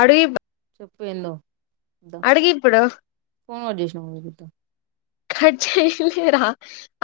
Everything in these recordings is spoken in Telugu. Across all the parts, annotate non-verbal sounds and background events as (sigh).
అడుఇబ్ వెందో అడుగిప్పుడు కట్ చేసినావు ఇద్దా చెయ్ర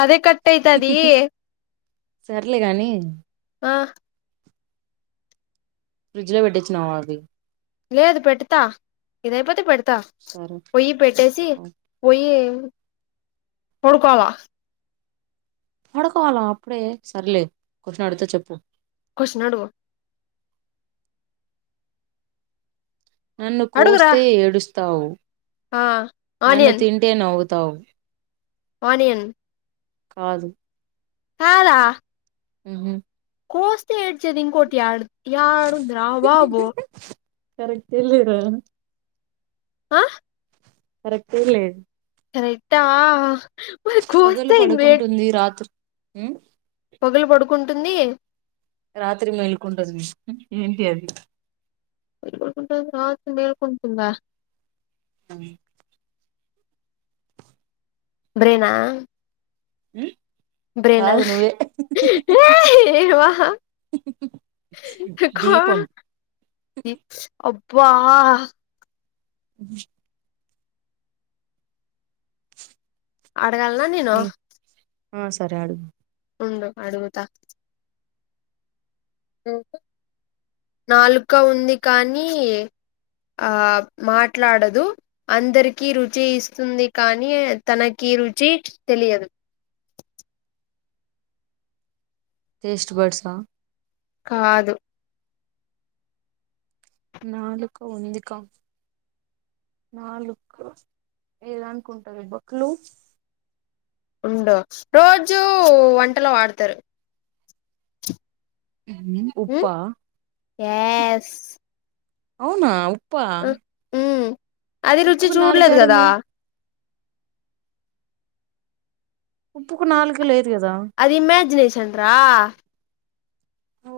అదే కట్టైతది సర్లే గాని ఆ ఫ్రిడ్జ్ లో పెటిచ్చనావా అది లేదు పెటుతా ఇదైపోతే పెట్ త సరే పోయి పెట్టేసి పోయి పడుకోళ్ల పడుకోవాల అప్పుడే సర్లే కొషన్ అడుగుత చెప్పు కొషనడుగు నన్ను అడుగురా కోస్తే ఏడుస్తావు ఆ నన్ను ఆనియన్ తింటే నవ్వు తవ్ ఆనియన్ కాదు కాదా ఉహు కోస్తే ఏడ్చేది ఇంకోటి యాడ్ యాడుంద్రా బాబు కరెక్ట్ ఎల్లిరా ఆ కరెక్టేలే కరెక్టా మరి పగలు కోస్తే పడుకుంటుంది రాత్రి పొగలు పడుకుంటుంది రాత్రి మెల్కుంటది ఏంటి అది పోగులు పడుకుంటుంది రాత్రి మేలుకుంటుందా అ బ్రైనా ఉ బ్రేనా కాదు నువ్వే కొ దీపం అబ్బా అ పెడగాలనా నేను ఉమ్, ఆ సరే అడుగు ఉండు అడుగుతా నాలుకా ఉంది కానీ ఆ మాట్లాడదు అందరికి రుచి ఇస్తుంది కానీ తనకి ఇ రుచి తెలియదు టెస్ట్ బర్డ్స్అ కాదు నాలుకో ఉందిక నాలుక్ ఏలా అనుకుంటారు బక్లు ఉండో రోజు వంటలో వాడతారు. ఉప్పా ఏస్ అవునా ఉప్పా ఉమ్ అది రుచి ఉప్పుకు చూడలేదు కదా నాలుకేడుంది ఉప్పుకు నాలుక లే అది ఇమాజినేషన్ రా ఓ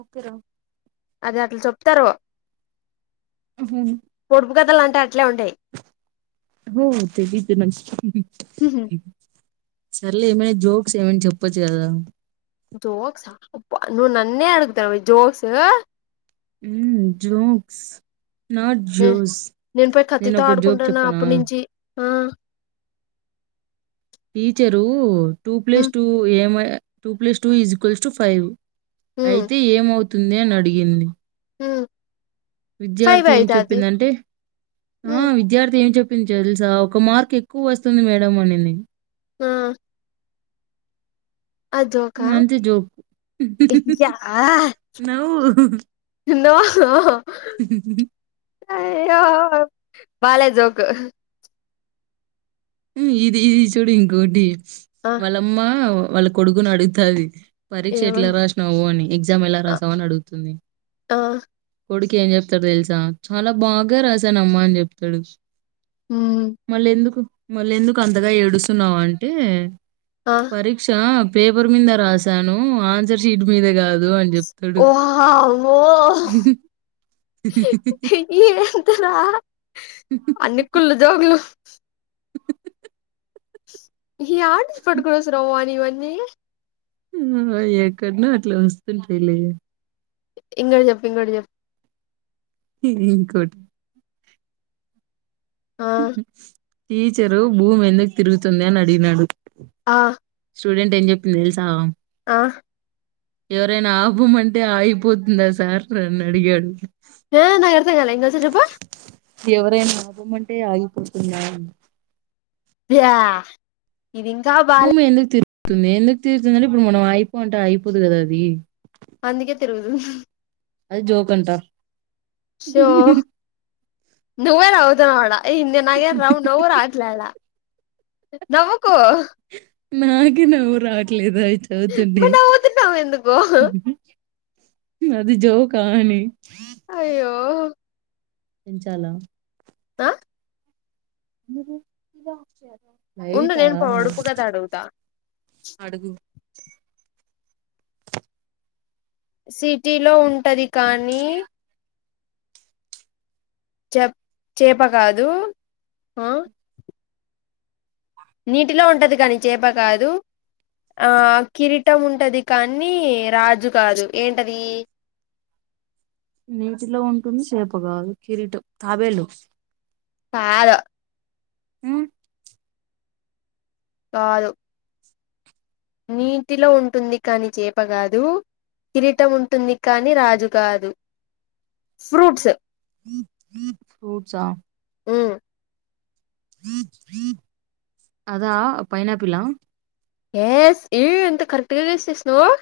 ఓకే రా అది అట్లు చెప్తారు ఉహో పొడుపు కథలు అంటే అట్లే ఉంటాయి. బు తెదితే నంచు సరేలే ఏమైనా జోక్స్ ఏమైనా చెప్పొచ్చు కదా జోక్స్ అప్ప నువ్ నన్నే అడుగుతావ జోక్స్ ఉ జోక్స్ నాట్ మ్ జోస్ నేను పో కత్తితో ఒక జోక్ ఆడుకుంటాన్నా చెప్పనా అప్పటి నుంచి ఆ teacher two um plus two ఏమ two plus two equals to five um అయితే ఏమవుతుంది అని అడిగింది. ఉమ్ ఫైవ్ విద్యార్థి ఏం అయితాది చెప్పిందింటే ఆ ఉమ్ విద్యార్థి ఏం చెప్పి పిలిచి తెలుసా ఒక మార్క్ ఎక్కువ వస్తుంది మేడం అనింది. హ అదోకా ఉమ్, అంతే జోక్. ఇ యా నవ్వు. తిందో హా ఆహా హుహు హు అయ్యో బాలే జోక్ ఇది ఇది చూడు ఇంకోటి ఆ వాళ్ళమ్మ వాళ్ళ కొడుకుని అడుగుతాది. పరీక్ష ఎట్లా ఏమన్ రాసినావు అని ఎగ్జామ్ ఎలా ఆ రాసావు అని అడుగుతుంది. ఆ కొడుకి ఏం చెప్తాడు తెలుసా చాలా బాగా రాసాను అమ్మా అని చెప్తాడు. ఉమ్ మళ్ళీ ఎందుకు మళ్ళీ ఎందుకు అంతగా ఏడుస్తున్నావు అంటే ఆ పరీక్ష పేపర్ మీద రాసాను ఆన్సర్ షీట్ మీద కాదు అని చెప్ప ఓహా ఓ ఇ ఎంతార అన్ని కుళ్ళు జోగులు ఏడానించి పట్టుకుని వచ్చినవ్ వాణి ఇవ్వని అ ఎక్కడనే అట్లే వస్తుంటారు ఇంకోటి చెప్ ఇంకే చెప్ ఇద్గో ఇంకోటి ఆ టీచరు భూమి ఎందుకు తిరుగుతుంది అని అడిగినడు ఆ స్టూడెంట్ ఏం చెపిరు తెలుసా ఆ ఎవరైనా ఆపమంటే ఆగిపోతుందా సార్ నని అడిగాడు ఏమనవ్ అర్థంకలే ఇంకోసారి చెప్పు ఎవరైనా ఆపమంటే ఆగిపోతుందా యా ఇది ఇంకా బా భూమి ఎందుకు తిరుగుతుంది అంటే ఇప్పుడు మనం ఆగిపో అంటే ఆగిపోదు కదా అది అందుకే తిరుగుతుంది అది జోకంటా స్యో నువ్వే రావాడదా ఇందే నాగ్యారు నవ్వు నవ్వు రావట్లాడ నవకు నాకే నవ్వు రావటలేదు అవి చదువుతుంటే మరి నవ్వుతున్నావు ఎందుకు అది జోక అని అయ్యో పెంచాలా ఆ ఉండు వైటా నేను పొడుపు కథ అడుగుతా అడుగు సిటీలో ఉంటది కానీ చెప్ చేప కాదు ఆ నీటిలో ఉంటది కాని చేప కాదు ఆ కిరీటం ఉంటది కానీ రాజు కాదు ఏంటది (inaudible) నీటిలో ఉంటుంది చేప కాదు కిరీటం తాబేలు కాదు ఉమ్ కాదు నీటిలో ఉంటుంది కాని చేపకాదు కిరీటం ఉంటుంది కానీ రాజు కాదు ఫ్రూట్స్ ఫ్రూట్స్ ఆ ఉమ్ అదా పైనాపిల ఎస్ ఏయ అంత కరెక్ట్గా గెస్ చేసినావ్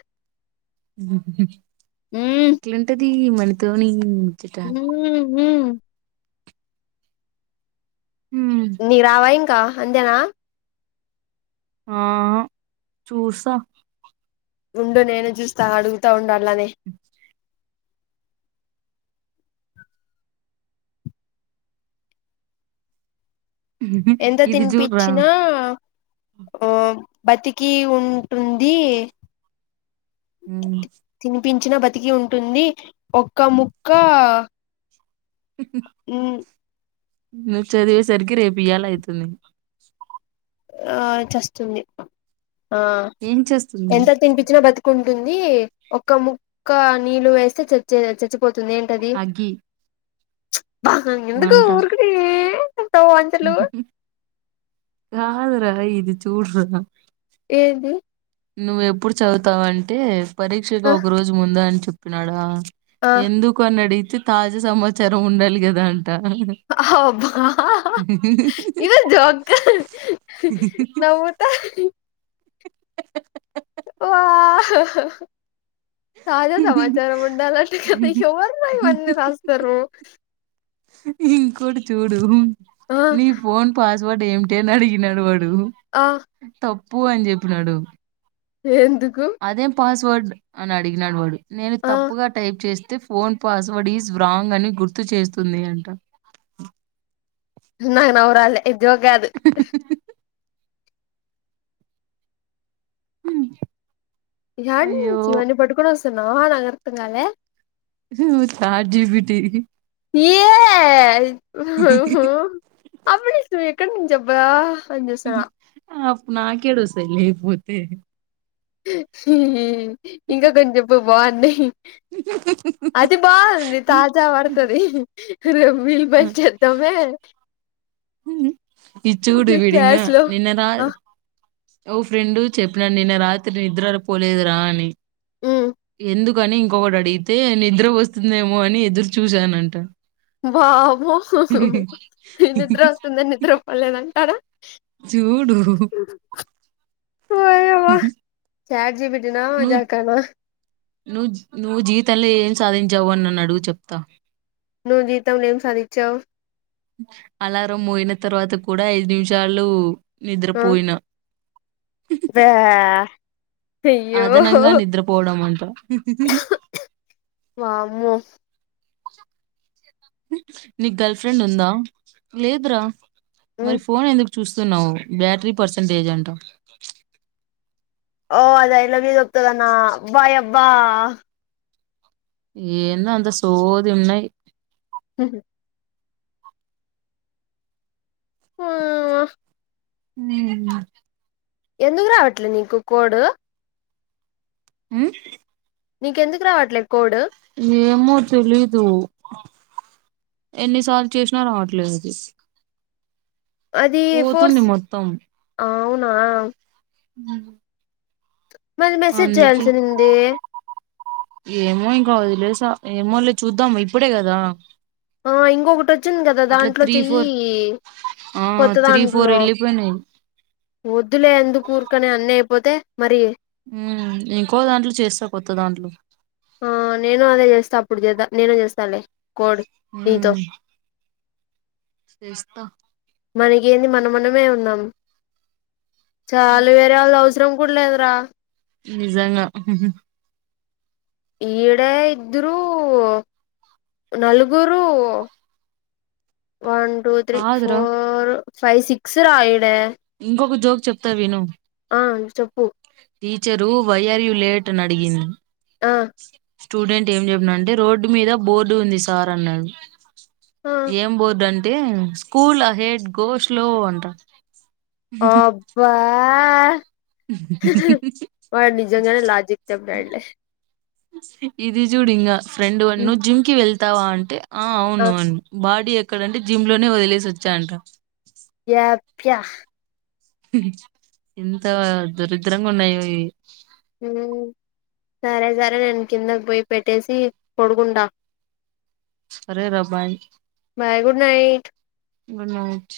అట్లుంటాది మనతోని ముచ్చట ఉహ్మ్ నివ్ రావా ఇంకా అంతేనా ఆహా చూసా ఉండు నేను చూస్తా అడుగుతా ఉండు అననీ ఎంత ఇది చూడరా తినిపిచ్చినా ఓ బతికి ఉంటుంది ఉ పించిన బతికి ఉంటుంది ఒక్క ముక్క ఉ నువ్వు చదివేసరికి రేపు ఇయ్యాలయితుంది ఆ చస్తుంది ఆ ఏం చేస్తుంది ఎంత తినిపించినా బతుకుం టుంది ఒక ముక్క నీళ్ళు వేస్తే చెచె చచ్చి పోతుంది ఏంటది అగ్గి బ ఎందుకు మంట ఊర్కనే కాదురా ఇది చూడ్రా ఏది నువ్వు ఎప్పుడు చదువుతావంటే పరీక్షకు ఆ! ఒక రోజు ముంద అని చెప్పినాడా ఆ! ఎందుకు అని అడిగితే తాజా సమాచారం ఉండాలి కదా అంట అబ్బా ఇదా జోక్గా నవ్వుతా (inaudible) వా తాజా సమాచారం ఉండాలంట కదా ఎవ్వరూ రా ఇవన్నీ రాస్తారు (inaudible) చూడు చూడు ఆ నీ ఫోన్ పాస్వర్డ్ ఏంటి అని అడిగినాడు వాడ్ డు ఆ తప్పు అని చెప్పినాడు ఏంది అదేం పాస్వర్డ్ అని అడిగినాడు వాడు నేను ఆ తప్పుగా టైప్ చేస్ అయితే ఫోన్ పాస్వర్డ్ ఈజ్ రాంగ్ అని గుర్తు చేస్తుంది అంట నాకు నవ్వు రాలే ఇది జోక్ కాదు ఎడనించి అయ్యో ఇవన్నీ పట్టుకొని వస్తన్నావ్ నాకు అర్థం కాలే చాట్ జీపీటీ ఏ అప్పుడు నువ్ ఎక్కడ నుంచి అబ్బా అని చూస్తున్నా ఆపు నాకెడోస్తాయి లేకపోతే ఇంకా కొని చెప్పు బాగున్నయ్ అది బా ఉంది తాజా వర్ తది రెప్ వీల్పని చేద్దామే ఈ చూడు విడింగ క్లాస్ లో నిన్నదా ఆ ఓ ఫ్రెండు చెప్పినాను నిన్న రాత్రి నిద్రపోలేదురా అని ఎందు కని ఇంకొకడు అడిగితే నిద్ర వస్తుందేమో అని ఎదురు చూసానంట బాబు నిద్ర వస్తుందని నిద్ర పలేదంటారా చూడు చాట్ జి పి టి నా మజాకానా నువ్ నువ్వు జీవితంలో ఏం సాధించావు అని నన్ను అడుగు చెప్తా నువ్వు జీవితంలో ఏం సాధించావ్ అలారం మోయిన తర్వాత కూడా ఐదు నిమిషాలు నిద్రపోయిన బ్యా అయ్యో అదనంగా నిద్రపోవడం అంట వామ్మో నీకు గర్ల్ ఫ్రెండ్ ఉందా మరి ఫోన్ ఎందుకు చూస్తున్నావు బ్యాటరీ పర్సంటేజ్ అంట ఓ అది ఐ లవ్ యూ జప్తదనా వాయబ్బ ఏందో అంత సోది ఉన్నయ్ హ హావ మ్ మ్ ఎందుకు రావట్లె నీకు కోడ్ ఉమ్ నీకెందుకు రావట్లె కోడ్ ఏమొ తెలీదు ఎన్నిసార్ చేష్నా రావట్లేదది అదీ ఫోర్స్ మొత్తం ఔనా ఉమ్ మల్లి మెసేజ్ జేయాల్సిన్నింది ఏమో ఇంక వదిలేస ఏమోలే చూద్దామ్ ఇప్పుడే గదా ఓ ఇంకొకటొచ్చింది గద దాంట్లొ చెయ్యి ఫోర్ ఆ త్రీ ఫోరెళ్లిపొయ్నయ్ వొద్దులె ఎందుకు ఊర్కనె అన్ని ఐపోతె మరి ఊమ్ ఇంకో దాంట్లొ చేస్త కొత్త దాంట్లొ ఆ నేను అదె జేస్త అప్పుడు జేద్దా నేను జేస్తాలె కోడ్ నీతొ చేస్త ఏంది మనమనమే ఉన్నాం చాలు వేరే వాళ్ళవ్సరం కూడ్ లేద్రా నిజంగ ఈడే ఇద్దురూ నలుగురూ వన్ టూ త్రి కాదురా ఫోర్ ఫైవ్ సిక్స్ రా ఈడె ఇంకొక జోక్ చెప్త విను ఆన్ చెప్పు టీచరూ వైయ్యారువ్ లేట్ అనడిగింది అ స్టూడెంట్ ఏం జెప్న అంటె రోడ్డు మీద బోర్డు ఉంది సార్ అన్నాడు ఆ ఏం బోర్డంటే స్కూల్ అహెడ్ గోష్లో అంట ఆబ్బా వాడ్ నిజంగనే లాజిక్ చెప్పినాడ్లె ఇది జూడింగా ఫ్రెండువన్ నువ్ జిమ్కి వెళ్తావా అంటె ఆ ఔను అన్ బాడి ఎక్కడంటె జిమ్లొనె వదిలేసొచ్చా అంట ప్య ఎంతా దరిద్రంగున్నాయొ ఇవి ఊమ్ సరె సరె నేన్ కిందక్ పొయ్ పెట్టేసి పొడుకుంట సరే రా బాయ్ బాయ్ గుడ్నైట్ గుడ్నైట్